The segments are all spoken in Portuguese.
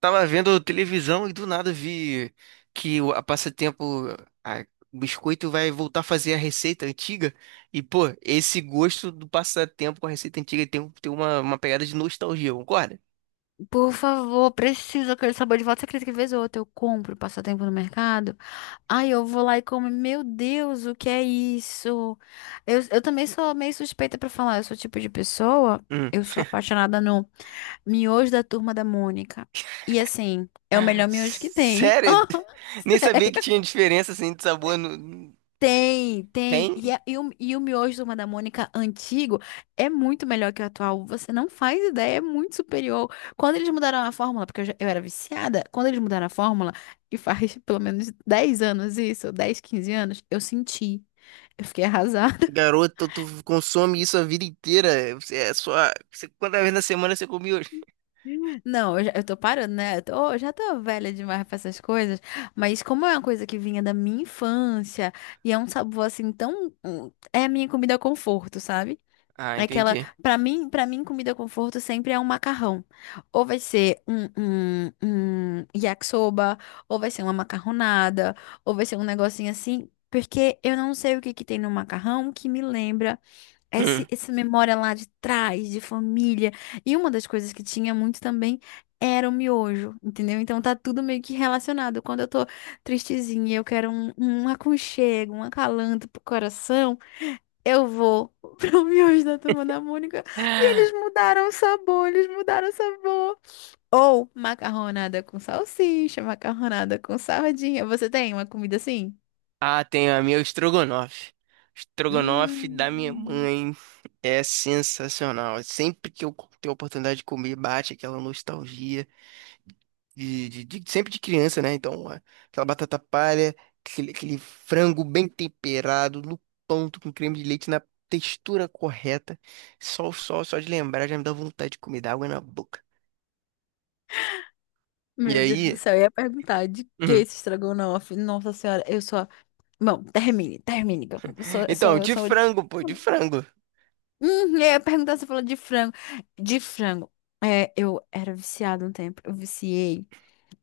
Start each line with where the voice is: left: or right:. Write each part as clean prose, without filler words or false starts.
right: Tava vendo televisão e do nada vi a passatempo, a- o biscoito vai voltar a fazer a receita antiga. E, pô, esse gosto do passatempo com a receita antiga tem uma pegada de nostalgia, concorda?
left: Por favor, preciso aquele sabor de volta. Você acredita que vez ou outra eu compro passatempo no mercado? Ai, eu vou lá e como. Meu Deus, o que é isso? Eu também sou meio suspeita pra falar. Eu sou o tipo de pessoa.
right: Hum.
left: Eu sou apaixonada no miojo da Turma da Mônica. E assim, é o melhor miojo que tem.
right: Sério? Nem sabia
left: Sério.
right: que tinha diferença assim de sabor.
left: Tem, tem. E,
right: Tem?
left: a- e, o, e o miojo do Turma da Mônica antigo é muito melhor que o atual. Você não faz ideia, é muito superior. Quando eles mudaram a fórmula, porque eu era viciada, quando eles mudaram a fórmula, e faz pelo menos 10 anos isso, 10, 15 anos, eu senti. Eu fiquei arrasada.
right: Garoto, tu consome isso a vida inteira. Você é só. Quantas vezes na semana você come hoje?
left: Não, eu, já, eu tô parando, né? Eu já tô velha demais pra essas coisas. Mas como é uma coisa que vinha da minha infância, e é um sabor assim tão, é a minha comida conforto, sabe?
right: Ah,
left: Aquela,
right: entendi.
left: para mim, comida conforto sempre é um macarrão. Ou vai ser um, um, um yakisoba, ou vai ser uma macarronada, ou vai ser um negocinho assim, porque eu não sei o que que tem no macarrão que me lembra
right: Hum.
left: essa memória lá de trás, de família. E uma das coisas que tinha muito também era o miojo, entendeu? Então tá tudo meio que relacionado. Quando eu tô tristezinha, eu quero um aconchego, um acalanto pro coração. Eu vou pro miojo da Turma da Mônica. E eles mudaram o sabor, eles mudaram o sabor. Ou macarronada com salsicha, macarronada com sardinha. Você tem uma comida assim?
right: Ah, tem a minha estrogonofe. Estrogonofe da minha
left: Hum,
right: mãe é sensacional. Sempre que eu tenho a oportunidade de comer, bate aquela nostalgia sempre de criança, né? Então, aquela batata palha, aquele frango bem temperado, no ponto, com creme de leite, na textura correta. Só de lembrar já me dá vontade de comer, dá água na boca. E
left: Meu Deus do
right: aí?
left: céu, eu ia perguntar de que
right: Uhum.
left: esse estrogonofe? Nossa senhora, eu só. Bom, termine, termine. que Eu eu sou, eu
right: Então,
left: sou, eu
right: de
left: sou...
right: frango, pô, de frango.
left: Eu ia perguntar, você falou de frango. De frango. É, eu era viciada um tempo. Eu viciei.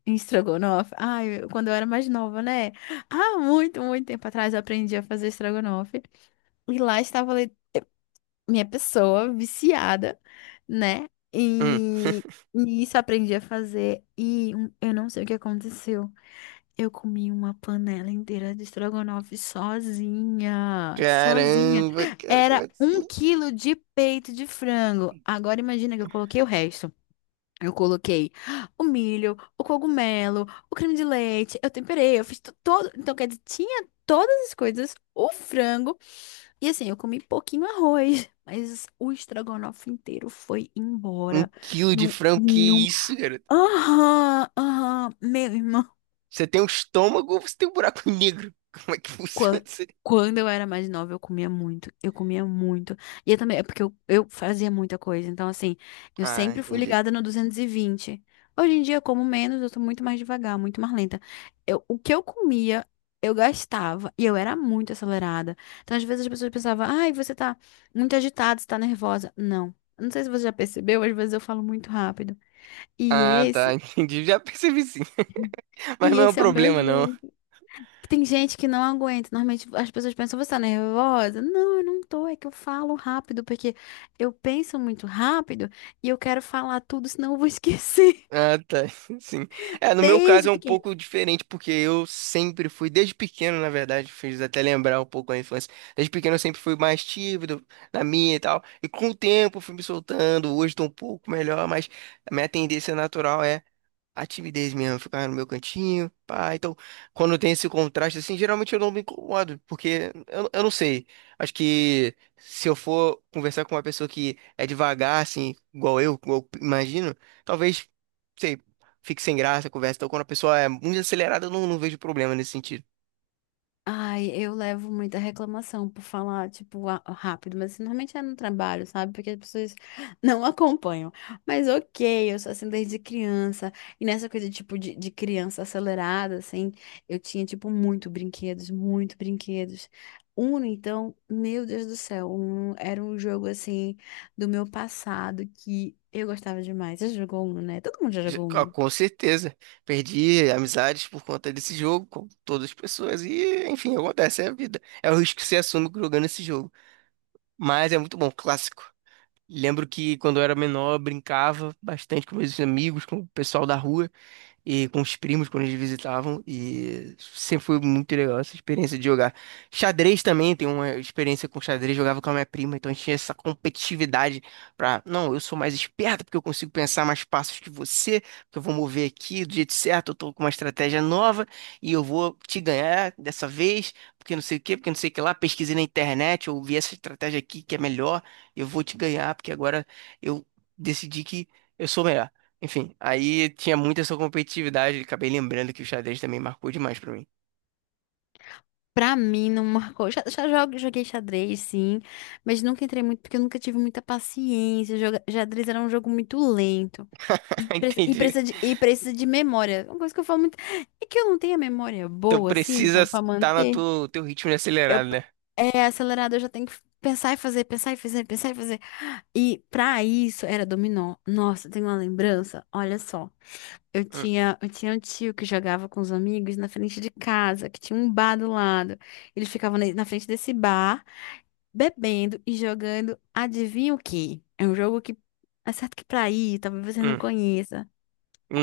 left: Em estrogonofe. Ai, quando eu era mais nova, né? Há muito, muito tempo atrás eu aprendi a fazer estrogonofe. E lá estava minha pessoa viciada, né?
right: Hum.
left: E, e isso eu aprendi a fazer. E eu não sei o que aconteceu. Eu comi uma panela inteira de estrogonofe sozinha. Sozinha.
right: Caramba, cara, como
left: Era um
right: assim?
left: quilo de peito de frango. Agora imagina que eu coloquei o resto. Eu coloquei o milho, o cogumelo, o creme de leite, eu temperei, eu fiz todo. Então, quer dizer, tinha todas as coisas, o frango. E assim, eu comi pouquinho arroz, mas o estrogonofe inteiro foi
right: Um
left: embora.
right: quilo de
left: Num,
right: frango, que
left: num...
right: isso, cara?
left: Aham, aham, meu irmão.
right: Você tem um estômago ou você tem um buraco negro? Como é que funciona
left: Qua-
right: isso aí?
left: Quando eu era mais nova, eu comia muito. Eu comia muito. E eu também, é porque eu fazia muita coisa. Então, assim, eu
right: Ah,
left: sempre fui
right: entendi.
left: ligada no 220. Hoje em dia, eu como menos, eu sou muito mais devagar, muito mais lenta. Eu, o que eu comia, eu gastava. E eu era muito acelerada. Então, às vezes, as pessoas pensavam, ai, você tá muito agitada, você tá nervosa. Não. Não sei se você já percebeu, às vezes eu falo muito rápido. E
right: Ah, tá,
left: esse,
right: entendi. Já percebi, sim. Mas
left: e
right: não é um
left: esse é o meu
right: problema, não.
left: jeito. Tem gente que não aguenta. Normalmente as pessoas pensam, você tá nervosa? Não, eu não tô. É que eu falo rápido, porque eu penso muito rápido e eu quero falar tudo, senão eu vou esquecer.
right: Ah, tá, sim. É, no meu caso
left: Desde
right: é um
left: pequena.
right: pouco diferente, porque eu sempre fui, desde pequeno, na verdade, fez até lembrar um pouco a infância. Desde pequeno eu sempre fui mais tímido na minha e tal. E com o tempo fui me soltando. Hoje tô um pouco melhor, mas a minha tendência natural é a timidez mesmo, ficar no meu cantinho, pá. Então, quando tem esse contraste, assim, geralmente eu não me incomodo, porque eu não sei. Acho que se eu for conversar com uma pessoa que é devagar, assim, igual eu imagino, talvez, sei, fique sem graça a conversa. Então, quando a pessoa é muito acelerada, eu não vejo problema nesse sentido.
left: Ai, eu levo muita reclamação por falar, tipo, rápido, mas assim, normalmente é no trabalho, sabe? Porque as pessoas não acompanham. Mas ok, eu sou assim desde criança. E nessa coisa, tipo, de criança acelerada, assim, eu tinha, tipo, muito brinquedos, muito brinquedos. Uno, então, meu Deus do céu, Uno era um jogo, assim, do meu passado que eu gostava demais. Você jogou Uno, né? Todo mundo já jogou
right: Ah,
left: Uno.
right: com certeza, perdi amizades por conta desse jogo, com todas as pessoas, e enfim, acontece, é a vida. É o risco que você assume jogando esse jogo. Mas é muito bom, clássico. Lembro que quando eu era menor, eu brincava bastante com meus amigos, com o pessoal da rua e com os primos quando eles visitavam e sempre foi muito legal essa experiência de jogar. Xadrez também, tem uma experiência com xadrez, jogava com a minha prima, então a gente tinha essa competitividade pra, não, eu sou mais esperto porque eu consigo pensar mais passos que você, porque eu vou mover aqui do jeito certo, eu tô com uma estratégia nova e eu vou te ganhar dessa vez, porque não sei o quê, porque não sei o que lá, pesquisei na internet, eu vi essa estratégia aqui que é melhor, eu vou te ganhar porque agora eu decidi que eu sou melhor. Enfim, aí tinha muita essa competitividade, acabei lembrando que o xadrez também marcou demais pra mim.
left: Pra mim não marcou. Já joguei xadrez, sim, mas nunca entrei muito porque eu nunca tive muita paciência. Xadrez era um jogo muito lento e, pre- e
right: Entendi.
left: precisa de, e precisa de memória. É uma coisa que eu falo muito é que eu não tenho a memória
right: Então
left: boa, assim,
right: precisa
left: pra
right: estar no
left: manter.
right: teu ritmo de
left: Eu,
right: acelerado, né?
left: é acelerado, eu já tenho que pensar e fazer, pensar e fazer, pensar e fazer. E pra isso era dominó. Nossa, tem uma lembrança, olha só. Eu
right: Hum,
left: tinha, eu tinha um tio que jogava com os amigos na frente de casa, que tinha um bar do lado. Ele ficava na frente desse bar, bebendo e jogando, adivinha o quê? É um jogo que é certo que pra ir, talvez você não
right: hum,
left: conheça.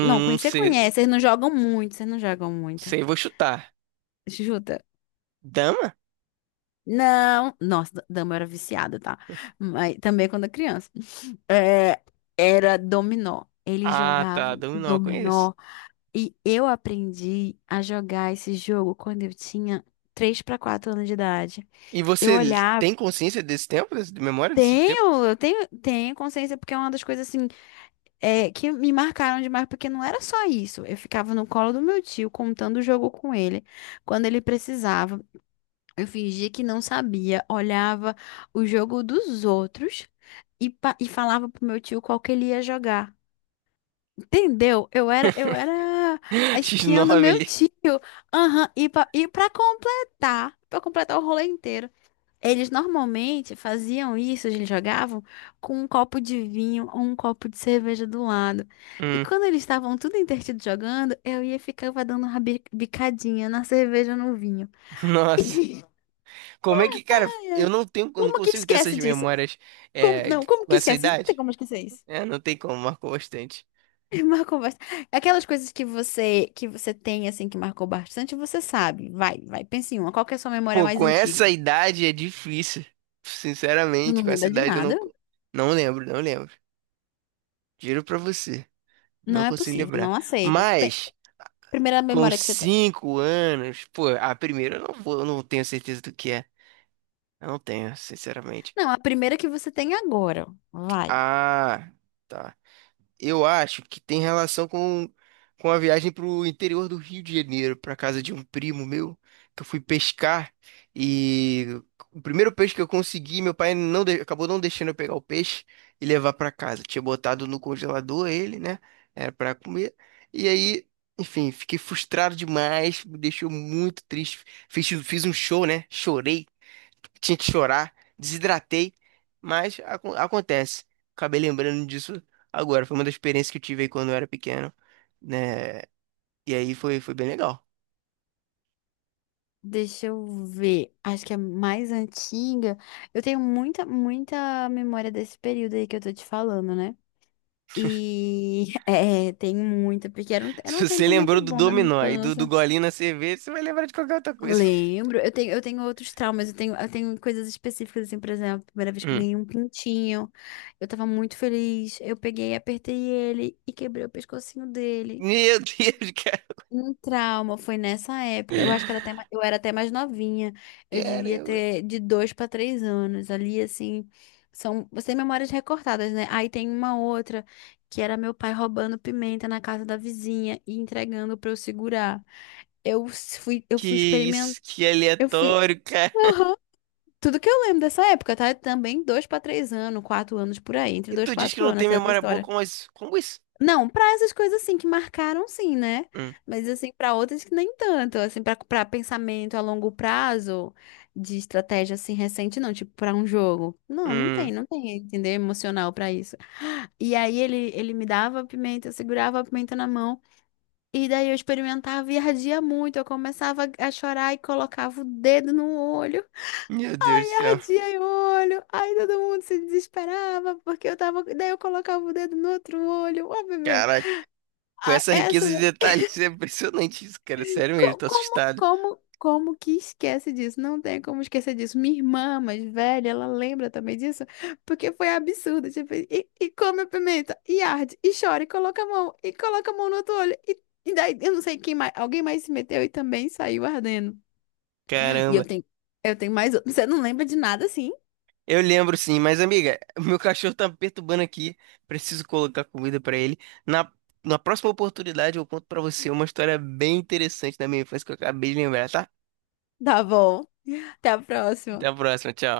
left: Não, conhecer
right: sei,
left: conhece, eles não jogam muito, vocês não jogam muito.
right: sei, vou chutar.
left: Chuta.
right: Dama?
left: Não, nossa, dama eu era viciada, tá? Mas também quando criança. É, era dominó. Eles
right: Ah, tá,
left: jogavam
right: dama não, eu conheço.
left: dominó. E eu aprendi a jogar esse jogo quando eu tinha 3 a 4 anos de idade.
right: E
left: Eu
right: você
left: olhava.
right: tem consciência desse tempo, de memória desse tempo?
left: Tenho consciência, porque é uma das coisas assim, é, que me marcaram demais, porque não era só isso. Eu ficava no colo do meu tio, contando o jogo com ele, quando ele precisava. Eu fingia que não sabia, olhava o jogo dos outros e falava pro meu tio qual que ele ia jogar. Entendeu? Eu era a espiã do
right: X9
left: meu
right: ali.
left: tio. Aham, pra completar o rolê inteiro, eles normalmente faziam isso, eles jogavam com um copo de vinho ou um copo de cerveja do lado. E
right: Hum,
left: quando eles estavam tudo entretido jogando, eu ia e ficava dando uma bicadinha na cerveja ou no vinho.
right: nossa. Como é que, cara,
left: Ai,
right: eu
left: ai.
right: não tenho, eu não
left: Como que
right: consigo ter essas
left: esquece disso?
right: memórias
left: Como,
right: é,
left: não, como
right: com
left: que
right: essa
left: esquece isso? Não tem
right: idade?
left: como esquecer isso.
right: É, não tem como, marcou bastante.
left: Marcou bastante. Aquelas coisas que você tem assim que marcou bastante, você sabe. Vai, vai, pense em uma. Qual que é a sua memória
right: Pô,
left: mais
right: com essa
left: antiga?
right: idade é difícil.
left: Tu
right: Sinceramente,
left: não
right: com essa
left: lembra de
right: idade eu não,
left: nada?
right: não lembro, não lembro. Juro pra você,
left: Não
right: não
left: é
right: consigo
left: possível,
right: lembrar.
left: não aceito. Pe-
right: Mas,
left: primeira
right: com
left: memória que você tem.
right: cinco anos, pô, a primeira eu não vou, eu não tenho certeza do que é. Eu não tenho, sinceramente.
left: Não, a primeira que você tem agora. Vai.
right: Ah, tá. Eu acho que tem relação com a viagem para o interior do Rio de Janeiro, para casa de um primo meu, que eu fui pescar e o primeiro peixe que eu consegui, meu pai acabou não deixando eu pegar o peixe e levar para casa. Tinha botado no congelador ele, né? Era para comer. E aí, enfim, fiquei frustrado demais, me deixou muito triste. Fiz um show, né? Chorei tinha que chorar, desidratei, mas acontece. Acabei lembrando disso agora. Foi uma das experiências que eu tive aí quando eu era pequeno, né? E aí foi, foi bem legal.
left: Deixa eu ver. Acho que é mais antiga. Eu tenho muita, muita memória desse período aí que eu tô te falando, né? E é, tenho muita, porque era um, era um
right: Se você
left: tempo
right: lembrou
left: muito
right: do
left: bom da minha
right: dominó e do
left: infância.
right: golinho na cerveja, você vai lembrar de qualquer outra coisa.
left: Lembro, eu tenho outros traumas, eu tenho coisas específicas, assim, por exemplo, a primeira vez que eu
right: Hum.
left: ganhei um pintinho, eu tava muito feliz, eu peguei, apertei ele e quebrei o pescocinho dele.
right: Meu Deus, cara.
left: Um trauma, foi nessa época, eu acho que era até, eu era até mais novinha, eu devia
right: Caramba.
left: ter de 2 a 3 anos, ali, assim, são memórias recortadas, né? Aí tem uma outra, que era meu pai roubando pimenta na casa da vizinha e entregando pra eu segurar. Eu s- fui, eu
right: Que
left: fui
right: isso, que
left: eu fui.
right: aleatório, cara.
left: Aham. Tudo que eu lembro dessa época, tá? É também 2 a 3 anos, 4 anos por aí, entre
right: E
left: dois e
right: tu diz que
left: quatro
right: não
left: anos,
right: tem
left: essas
right: memória boa
left: histórias.
right: como isso? Como isso?
left: Não, pra essas coisas assim que marcaram, sim, né?
right: Hum,
left: Mas assim, pra outras que nem tanto, assim, pra para pensamento a longo prazo de estratégia assim recente, não, tipo pra um jogo. Não, não
right: hum.
left: tem, não tem, entender emocional pra isso. E aí ele me dava a pimenta, eu segurava a pimenta na mão, e daí eu experimentava e ardia muito, eu começava a chorar e colocava o dedo no olho.
right: Meu Deus do céu.
left: Ardia o olho, aí todo mundo se desesperava, porque eu tava. Daí eu colocava o dedo no outro olho, ó, bebê.
right: Caraca. Com
left: Ah,
right: essa
left: essa.
right: riqueza de detalhes, é impressionante isso, cara. Sério mesmo,
left: co-
right: tô
left: Como,
right: assustado.
left: como, como que esquece disso? Não tem como esquecer disso. Minha irmã mais velha, ela lembra também disso, porque foi absurdo. Tipo, e come a pimenta, e arde, e chora, e coloca a mão, e coloca a mão no outro olho. E daí, eu não sei quem mais. Alguém mais se meteu e também saiu ardendo. E eu
right: Caramba.
left: tenho, eu tenho mais outro. Você não lembra de nada assim?
right: Eu lembro, sim, mas amiga, meu cachorro tá me perturbando aqui. Preciso colocar comida pra ele. Na, na próxima oportunidade, eu conto pra você uma história bem interessante da minha infância que eu acabei de lembrar, tá?
left: Tá bom. Até a
right: Até a
left: próxima.
right: próxima, tchau.